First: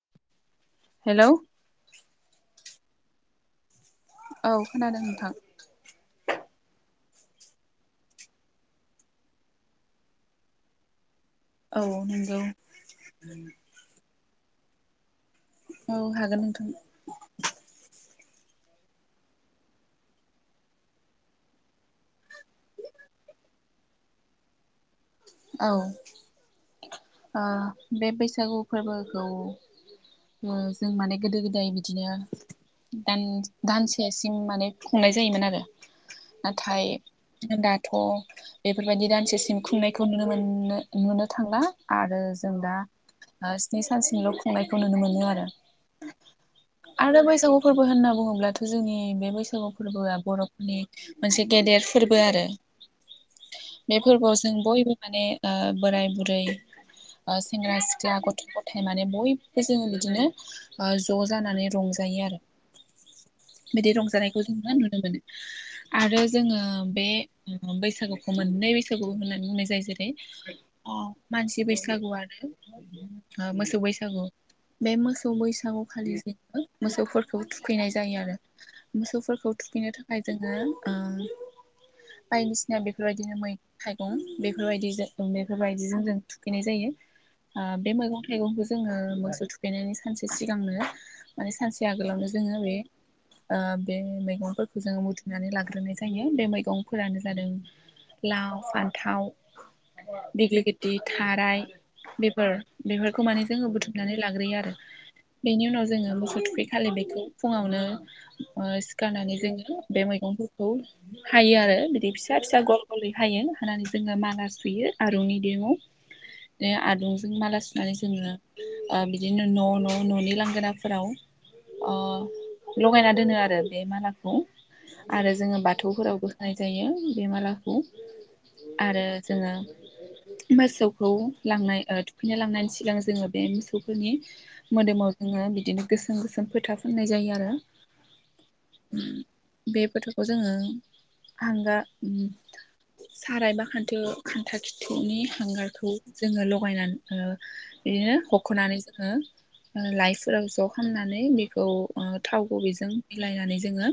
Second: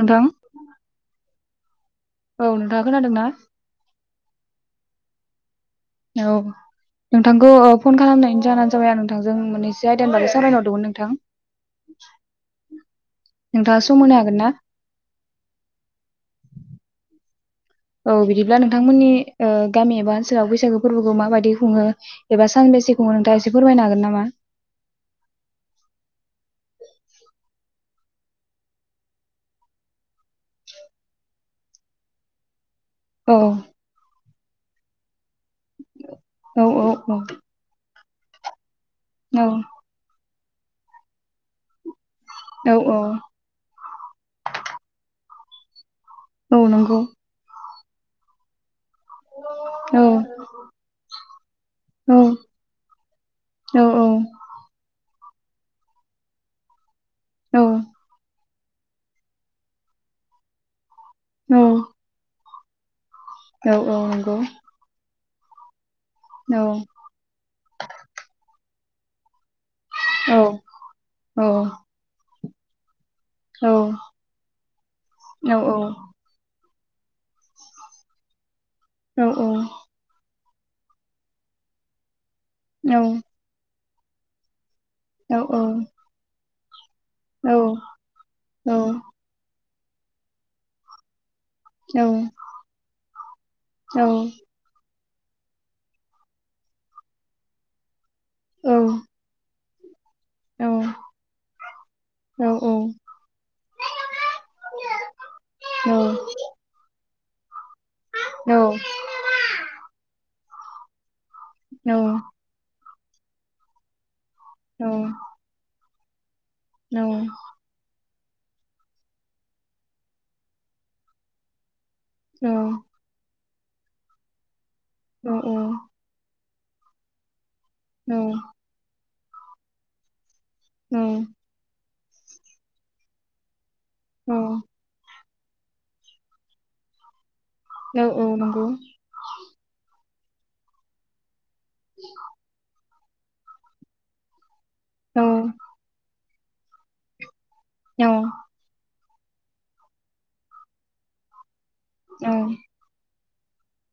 नोंथां। हेल'। औ नोंथाङा खोनादों ना? औ खोनादों नोंथां। औ। नोंथांखौ ओ फ'न खालामनायनि जाहोनानो जाबाय आं नोंथांजों मोननैसो आयदानि बागै सावरायनो हरदोंमोन नोंथां। औ नंगौ। नोंथाङा सम होनो हागोन ना? औ हागोन नोंथां। औ बिदिब्ला नोंथांमोननि ओ गामि एबा ओनसोलाव बैसागु फोरबोखौ माबायदि खुङो? एबा सानबेसेखौ खुङो नोंथाङा एसे फोरमायनो हागोन नामा? औ ओ बे बैसागु फोरबोखौ [unintelligible] जों माने गोदो गोदाय बिदिनो दान औ दानसेसिम माने खुंनाय जायोमोन आरो औ औ नाथाय दाथ थ' बेफोरबायदि औ दानसेसिम खुंनायखौ नुनो मोननो नुनो थांला आरो जों औ दा औ ओ स्नि सानसिमल' खुंनायखौ नुनो मोनो आरो औ नंगौ आरो बैसागु फोरबो होनना बुङोब्लाथ' जोंनि बे बैसागु औ फोरबोआ बर' नि मोनसे गेदेर औ फोरबो आरो औ बे फोरबोआव जों बय यै माने ओ बोराय बुरै ओ औ सेंग्रा सिख्ला गथ' ग थाइ माने बयबो जोङो बिदिनो ओ ज' औ जानानै रंजायो आरो औ बिदि औ नंगौ रंजानायखौ जोङो नुनो मोनो। आरो जोङो औ बे बैसागुखौ मोननै बैसागु होननानै बुंनाय जायो जेरै औ ने ओ औ मानसि बैसागुआनो ओ मोसौ बैसागु बे मोसौ औ बैसागु खालि जोङो मोसौफोरखौ थुखैनाय जायो आरो मोसौफोरखौ थुखैनो थाख खाय जोङो ओम बायदिसिना बेफोरबायदिनो मै थाइगं बेफोर बायदिजों बेफोरबायदिजों जों थुखैनाय जायो। औ ओ बे मैगं थाइगंखौ औ औ जोङो मोसौ थुखैनायनि सानसे सिगांनो माने सानसे औ आगोलावनो जोङो बे ओ बे मैगंफो जोङो मुदुनानै लाग्रोनाय जायो बे मैगंफोरानो जादों लाव फान्थाव दिग्लिति थाराय बेफोर बेफोर खौ माने जोङो बुथुमनानै लाग्रोयो आरो बेनि उनाव जोङो मोसौ थुखै खालि बेखौ फुङावनो ओ सिखारनानै जोङो बे मैगंफोरखौ हायो आरो बिदि फिसा फिस सा गल गलै हायो हानानै जोङो माला सुयो आरुंनि दिरुङाव [unintelligible] आरुंजों माला सु आरो जोङो ओ बिदिनो न' न' न'नि लांगोनाफोराव अ औ लगायना दोनो आरो बे मालाखौ आरो जोङो बाथौफोरावबो होननाय जायो बे मालाखौ औ आरो जोङो मोसौखौ लांनाय ओ थुखैनो लांनायनि सिगां जोङो बे मोसौफोरनि मोदोमाव जोङो बिदिनो गोसोम गोसोम फोथा फोननाय जायो आरो औ औ नंगौ। उम बे फोथाखौ जोङो हांगा उम साराय एबा खान्थो खान्था खिथौनि हांगारखौ जोङो लगायनान ओ बिदिनो हख'नानै जोङो ओ लाइफोराव ज' खामनानै बिखौ ओ थाव गुबैजों मिलायनानै जोङो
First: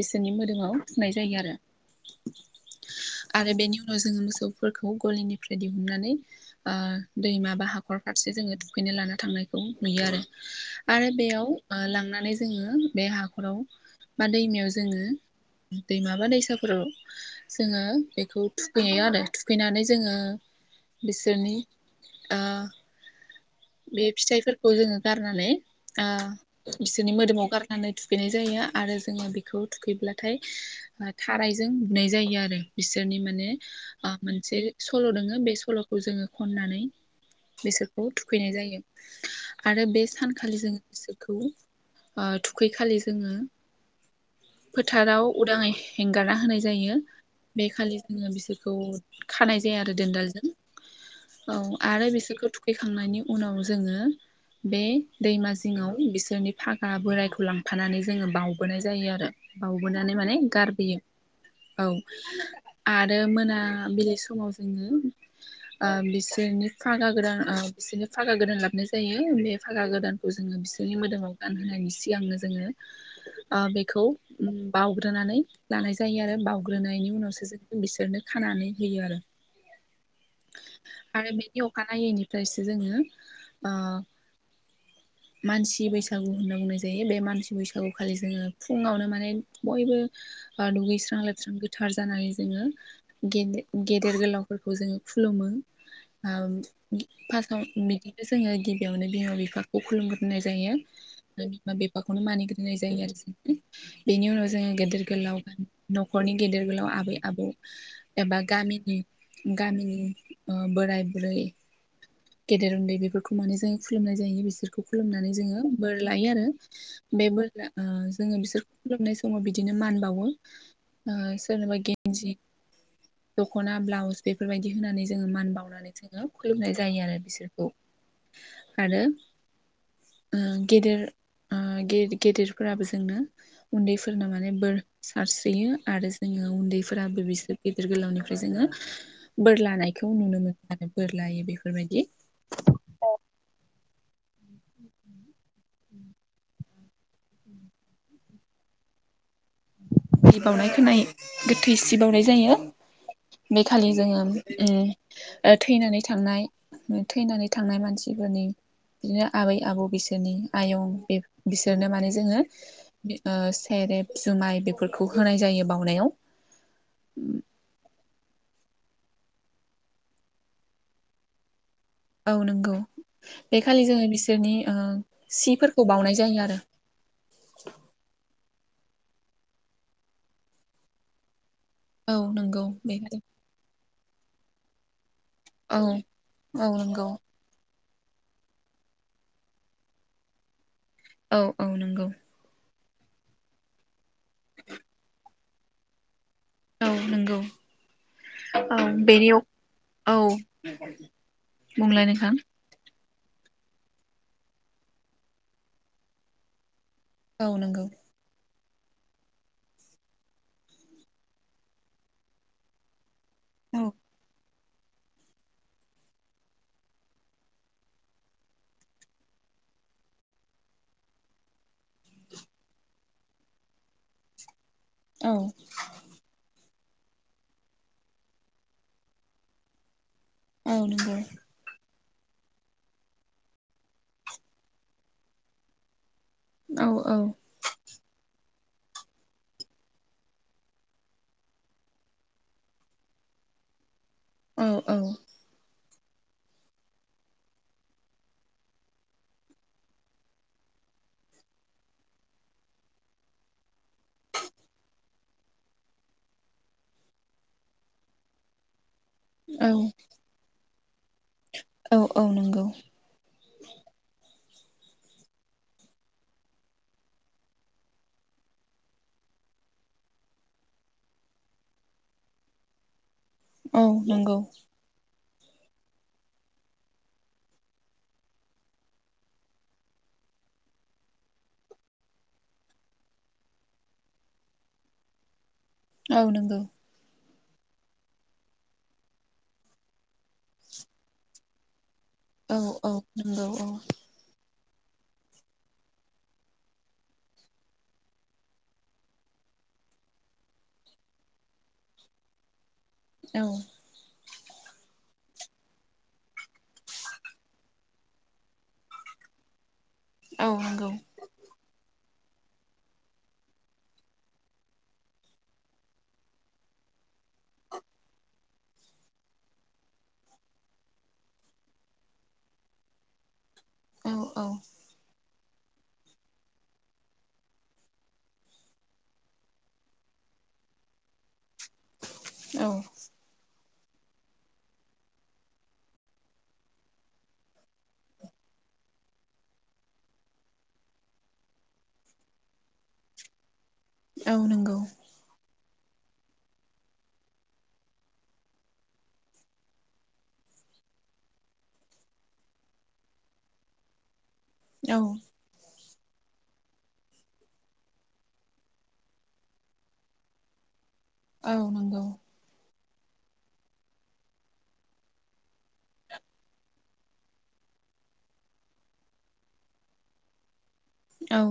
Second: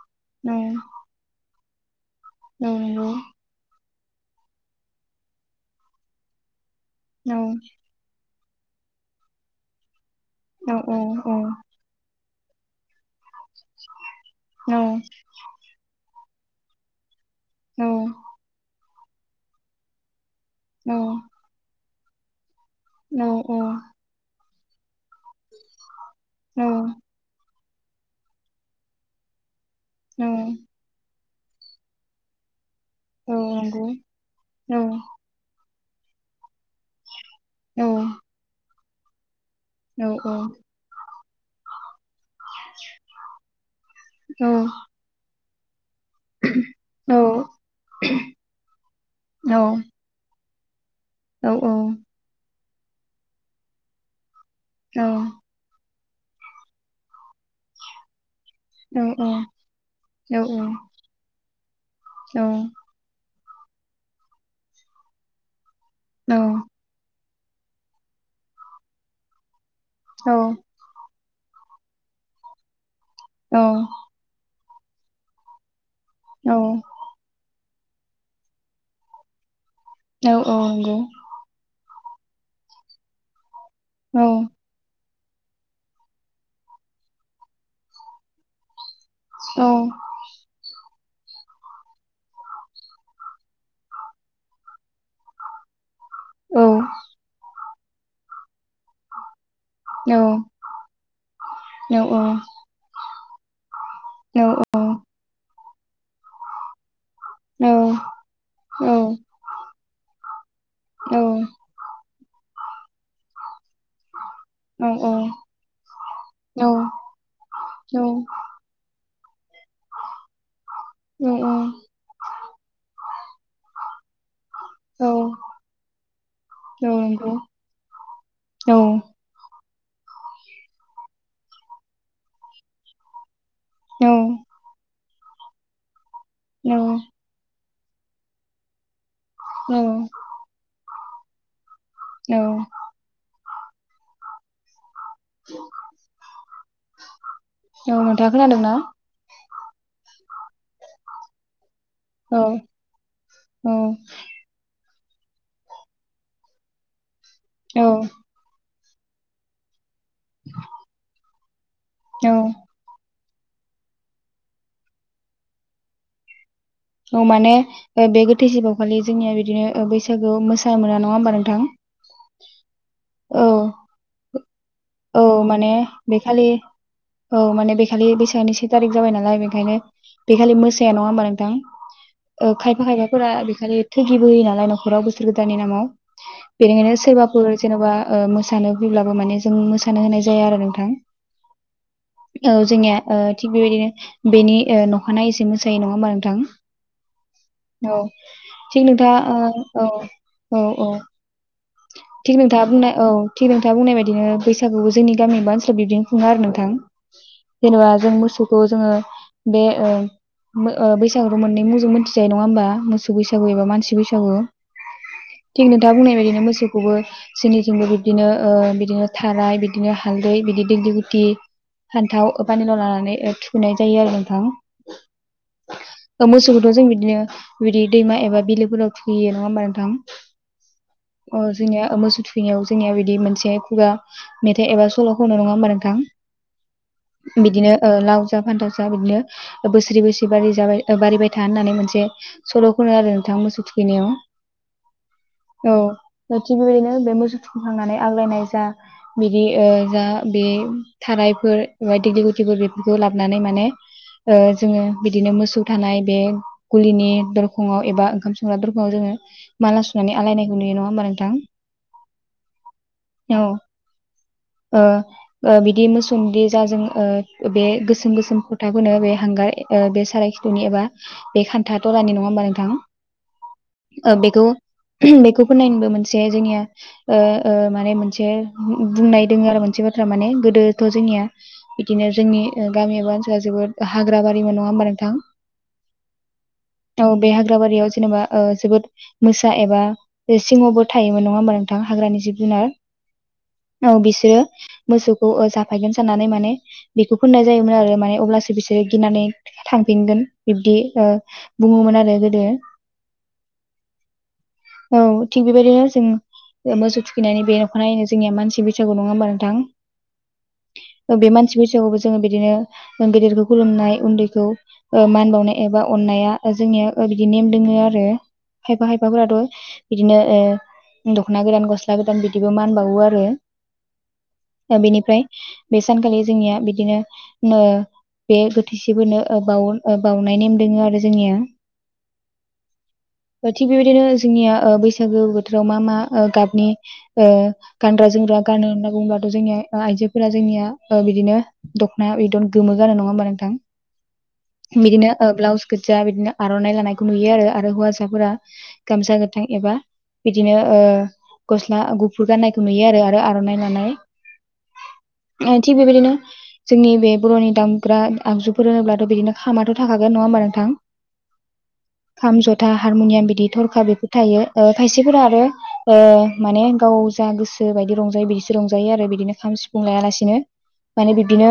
बिसोरनि मोदोमाव फुनाय जायो आरो नोंगौ। आरो बेनि उनाव जोङो मोसौफोरखौ गलिनिफ्राय दिहुननानै ओ दैमा बा हाख खर फारसे जोङो दुखैनो लाना थांनायखौ नुयो आरो आरो बेयाव ओ लांनानै जोङो बे हाखराव बा दैमायाव जोङो दैमा बा दैसाफोराव जोङो बेखौ थुखैयो आरो थुखैनानै जोङो बिसोरनि ओ औ औ बे फिथाइफोरखौ जोङो गारनानै ओ बिसोरनि मोदोमाव गार नानै थुखैनाय जायो आरो जोङो बेखौ थुखैब्लाथाय थारायजों बुनाय जायो आरो बिसोरनि माने ओ मोनसे सल' दङो बे सल' खौ जोङो खन्नानै बेसोरखौ थुखैनाय जायो। आरो बे सानखालि जोङो बिसोरखौ ओ थुखैखालि जोङो फोथाराव उदाङै हेंगारना होनाय जायो। बे खालि जोङो बिसोरखौ खानाय जाया आरो दोनदालजों। औ आरो बिसोरखौ थुखैखांनायनि उनाव जोङो बे दैमा जिङाव बिसोरनि फागा बोरायखौ लांफानानै जोङो बाव बोनाय जायो आरो बाउबोनानै माने गारबोयो औ। आरो मोनाबिलि समाव जोङो ओ औ बिसोरनि फागा गोदान ओ बिसोरनो फागा गोदान लाबनाय जायो बे फागा औ गोदानखौ जोङो बिसोरनि मोदोमाव गानहोनायनि सिगांनो जोङो ओ बेखौ उम बावग्रोनानै लानाय जायो आरो औ बाव ग्रोनायनि उनावसो जों बिसोरनो खानानै होयो आरो। औ औ नंगौ। आरो बेनि अखानायैनिफ्रायसो जोङो ओ औ मानसि बैसागु होनना बुंनाय जायो बे मानसि बैसागु खालि जोङो फुङावनो माने औ बयबो ओ दुगैस्रां स्रां गोथार जानानै जोङोे गेदे-गेदेर गोलावफोरखौ जोङो खुलुमो। ओ औ फार्स्टआव बिदिनो जोङो गिबियावनो बिमा बिफाखौ औ खुलुमगोरनाय जायो। आरो बिमा औ बिफाखौनो मानिग्रोनाय जायो आरो जों बेनि औ उनाव जोङो गेदेर गोलाव खर गेदेर गोलाव आबै आबौ एबा औ गामिनि गामिनि ओ बोराय औ बुरै गेदेर उन्दै बेफोरखौ माने जों खुलुमनाय जायो बिसोरखौ नंगौ औ खुलुमनानै जोङो बोर लायो आरो। औ बे बोर ला ओ जोङो बिसोरखौ खुलुमनाय समाव बिदिनो मान बावो। ओ सोरनोबा गेन्जि, दखना, ब्लाउस बेफोरबायदि होनानै जोङो मान बावनानै जोङो खुलुमनाय जायो आरो बिसोरखौ। औ आरो ओ गेदेर ओ गे-गेदेरफोराबो जोंनो उन्दैफोरनो माने नोंथाङा बोर सारस्रियो आरो जोङो उन्दैफोराबो बिसोर गिदिर गोलावनिफ्राय जोङो बोर लानायखौ नुनो मोनो आरो बोर लायो बेफोरबायदि। औ उमम औ नोंथांआ खोनादों ना? गिब बावनाय खोनायो गोथैसि बावनाय औ जायो बे खालि जोङो ओ थैनानै थांनाय थैनानै औ थांनाय मानसिफोरनि बिदिनो आबै आबौ बिसोरनि आयं बे बिसोरनो माने औ जोङो ओ सेरेब जुमाय बेफोरखौ होनाय जायो बावनायाव। औ माने ओ बे गोथैसि बावखालि जोंनिया बिदिनो ओ बैसागोआव मोसानो मोना नङा होमबा नोंथां? औ नंगौ औ इ खालि जोङो बिसोरनि ओ औ माने सिफोरखौ बे बावनाय खालि जायो आरो। औ माने बेखालि बैसागनि से थारिख जाबाय नालाय बेखायनो बेखालि मोसाया नङा होमबा नोंथां? औ ओ नंगौ खायफा बे खायफाफोरा बेखालि थैगिबो होयो नालाय न'खराव बो सोर गोदाननि औ नामाव औ बेनिखायनो नंगौ सोरबा फोर जेन'बा ओ मोसानो बुंब्लाबो माने जों मोसानो होनाय जाया आरो नोंथां। औ औ नंगौ। औ जोंनिया ओ थिग बेबायदिनो बेनि ओ न'खानायै सो मोसायो नङा होमबा नोंथां? औ नंगौ औ औ थिग नोंथाङा बेनि अख ओ औ बुंलाय नोंथां थिक नोंथांआ बुंनाय औ थिग नोंथाङा बुंनाय बादिनो बैसागुखौ जोंनि गामि एबा ओनसोलाव बिबदिनो खुङो आरो नोंथां। औ नंगौ जेनबा जों मोसौ खौ जोङो बे ओ मो ओ बैसागु मोननै मुंजों मोनथिजायो नङा होमबा मोस सौ बैसागु एबा औ मानसि बैसागु थिग नोंथाङा बुंनाय बायदिनो मोसौखौबो सोरनिथिंबो बिबदिनो ओ बिदिनो थाराय बिदिनो हालदै बिदि दिगलिथि फान्थाव ओ फानिलाव लानानै ओ थुखैनाय जायो आरो नोंथां। औ ओ मोसौखौथ' जों बिदिनो बिदि दैमा एबा बिलोफोराव थुखैयो नङा होमबा नोंथां? औ नंगौ अ जोंनिया मोसौ थुखौनायाव जोंनिया बिदि मोनसे खुगा मेथाइ एबा सल' खनो नङा होमबा नोंथां औ औ बिदिनो लाव जा फान्थाव जा बिदिनो बोसोरै बोसोरै जाबाय ओ बारिबाय था होननानै मोनसे सल' खनो आरो नोंथां मोसौ थुखैनायाव। औ औ औ ओ थिग बेबायदिनो बे मोसौ थुखैखांनानै आग्लायनाय जा बिदि ओ जा बे थारायफोर एबा दिग्लि गुथिफोर बेफोरखौ लाबोनानै माने ओ जोङो बिदिनो मोसौ थानाय बे गुलिनि दरखंआव एबा ओंखाम संग्रा दरखंआव जोङो औ माला सुनानै आलायनायखौ नुयो नङा होनबा [unintelligible] औ औ नंगौ औ ओ ओ बिदि मोसौ बिदि जा जों ओ बे गोसोम गोसोम फोथा फोनो बे हांगार बे सारायखिथुनि एबा बे खान्था थरानि नङा होमबा नोंथां? औ ओ नंगौ बेखौ [unintelligible] बेखौ फोननायनिबो मोनसे जोंनिया ओ ओ माने मोनसे बुंनाय दोङो आरो मोनसे बाथ्रा माने गोदोथ' जोंनिया बिदिनो जोंनि ओ गामि एबा ओनसोला जोबोद हाग्रा बारिमोन नङा होमबा नोंथां? औ नंगौ औ बे हाग्रा बारियाव जेनेबा जोबोद मोसा एबा बे सिंह [unintelligible] थायोमोन नङा होमबा नोंथां हाग्रानि जिब औ जुनार औ नंगौ औ बिसोरो मोसौखौ जाफायगोन साननानै माने बेखौ फोननाय जायोमोन आरो माने अब्लासो बिसोरो गिनानै थांफिनगोन बिब्दि ओ बुङोमोन आरो गोदो औ औ थिग बेबायदिनो जों मोसौ थुखैनानै बे [unintelligible] जोंनि मानसि बैसागु नङा होनबा नोथां? औ नंगौ बे मानसि बैसागुबो जोङो बिदिनो गेदेरखौ खुलुमनाय उन्दैखौ ओ मान बावनाय एबा अन्नाया जोंनिया ओ बिदि नेम ओ दोङो आरो खायफा खायफा फोराथ' बिदिनो ओ दख'ना गोदान गस्ला गोदान बिदिबो मानबावो आरो औ औ ओ बेनिफ्राय बे सानखालि जोंनिया बिदिनो [unintelligible] बे गोथैसि फोरनो बाउ ओ बाउनाय नेम दोङो आरो जोंनिया। औ ओ थिग बेबायदिनो जोंनिया बैसागो बोथोराव मा मा ओ गाबनि ओ गानग्रा जोमग्रा ओ गानो होनना बुङोबथ' जोंनिया आइजोफोरा जोंनिया बिदिनो दख'नाया बिदन गोमो गानो नङा होमबा नोंथां औ नंगौ बिदिनो ओ ब्लाउस गोज्जा बिदिनो आर'नाइ लानायखौ नुयो आरो हौवासाफोरा गामसा गोथां एबा बिदिनो ओ गस्ला गुफुर गाननायखौ नुयो आरो आरो आर'नाइ लानाय। औ ओ थिग बेबायदिनो जोंनि बे बर'नि दामग्रा आगजुफोर होनोब्लाथ' बिदिनो खामाथ' थाखागोन नङा होमबा नोंथां? औ नोंगौ। खाम जथा हारमुनियाम बिदि थरखा बेफोर थायो ओ खायसेफोरा आरो ओ माने गाव जा गोसो बायदि रंजायो बिदिसो रंजायो आरो बिदिनो खाम सिफुं लायालासिनो माने औ बिब्दिनो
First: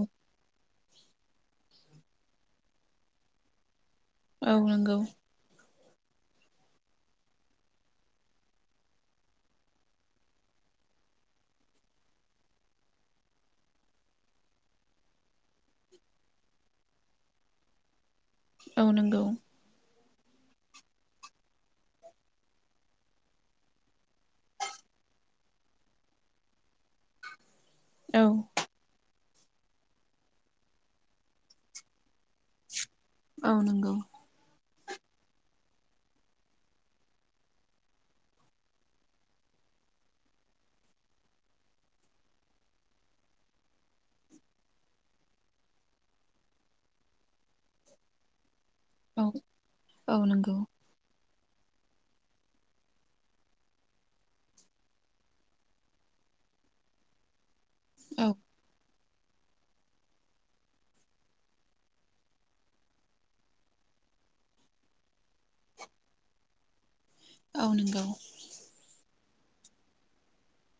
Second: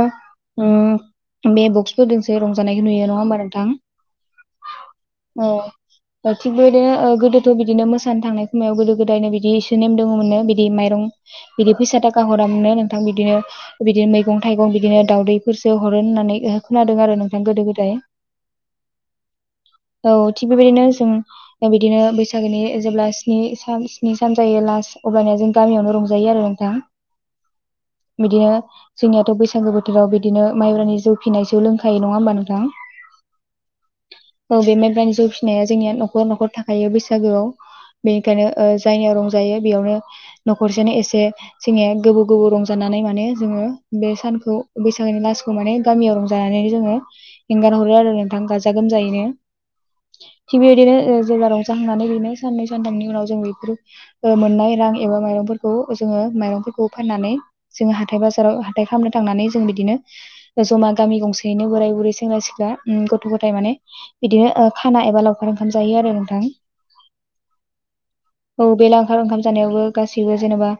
ओ बे बक्सफोर जोंसो रंजानायखौ नुयो नङा होमबा नोंथां। औ नंगौ। औ थिग बेबायदिनो ओ गोदोथ' बिदिनो मोसा सान थांनाय समाव गोदो - गोदायनो बिदि एसे नेम दङमोन नो बिदि माइरं बिदि फैसा थाखा हरा मोननो नोंथां बिदिनो बिदिनो मैगं थाइगं बिदिनो दाउदैफोरसो हरो होननानै खोनादों आरो नोंथां गोदो - गोदाय। औ नंगौ। औ थिग बेबायदिनो जों ओ बिदिनो बैसागोनि जेब्ला [unintelligible] स्नि सान जायो लास्ट अब्लानिया जों गामियावनो रंजायो आरो नोंथा। औ बिदिनो जोंनियाथ' बैसागो बोथोराव बिदिनो माइब्रानि जौ फिनायसो जौ लोंखायो नङा होमबा नोंथां। औ नंगौ। औ बे माइब्रानि जौ फिसिनाया जोंनिया न'खर - न'खर थाखायो बैसागोआव। बेनिखायनो ओ जायनो रंजायो बेयावनो न'खरसेनो एसे जोङो गोबाव गोबाव रंजानानै माने जोङो बे सानखौ बैसागोनि लासखौ माने गामियाव रंजानानैनो जोङो एंगार हरो आरो नोंथां गाजा गाजा - औ गोमजायैनो औ नंगौ थिग बेबायदिनो ओ जेब्ला रंजाखांनानै बेनो साननै सानथामनि उनावजों बेफोर ओ मोननाय रां एबा माइरंफोरखौ जोङो माइरंफोरखौ फाननानै जोङो हाथाय औ बाजाराव हाथाइ खालामनो थांनानै जों बिदिनो जमा गामि गंसेयैनो बोराय - बुरै, सेंग्रा - सिख्ला, उम गथ' - गथाय माने बिदिनो ओ खाना एबा लावखार ओंखाम जायो आरो नोंथां। औ नोंगौ। औ बे लावखार ओंखाम जानायावबो गाससिबो जेनेबा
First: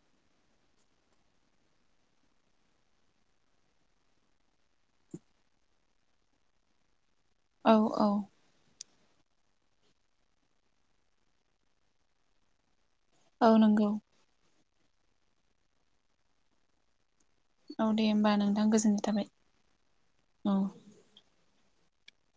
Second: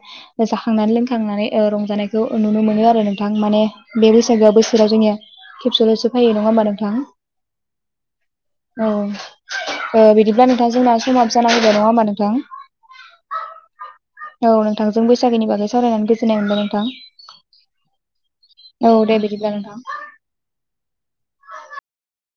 जाखांनानै लोंखांनानै ओ रंजानायखौ नुनो मोनो आरो नोंथां माने बे बैसागोआव बोसोराव जोंनिया खेबसेल'सो फैयो नङा होमबा नोंथां। औ - औ। औ ओ बिदिब्ला नोंथां जोंना समाबो जाना फैबाय नङा होमबा नोंथां। औ नंगौ। औ नोंथां जों बैसागोनि बागै सावरायनानै गोजोननाय मोनबाय नोंथां। औ दे होमबा नोंथां औ गोजोननाय दे थाबाय। बिदिब्ला नोंथां। औ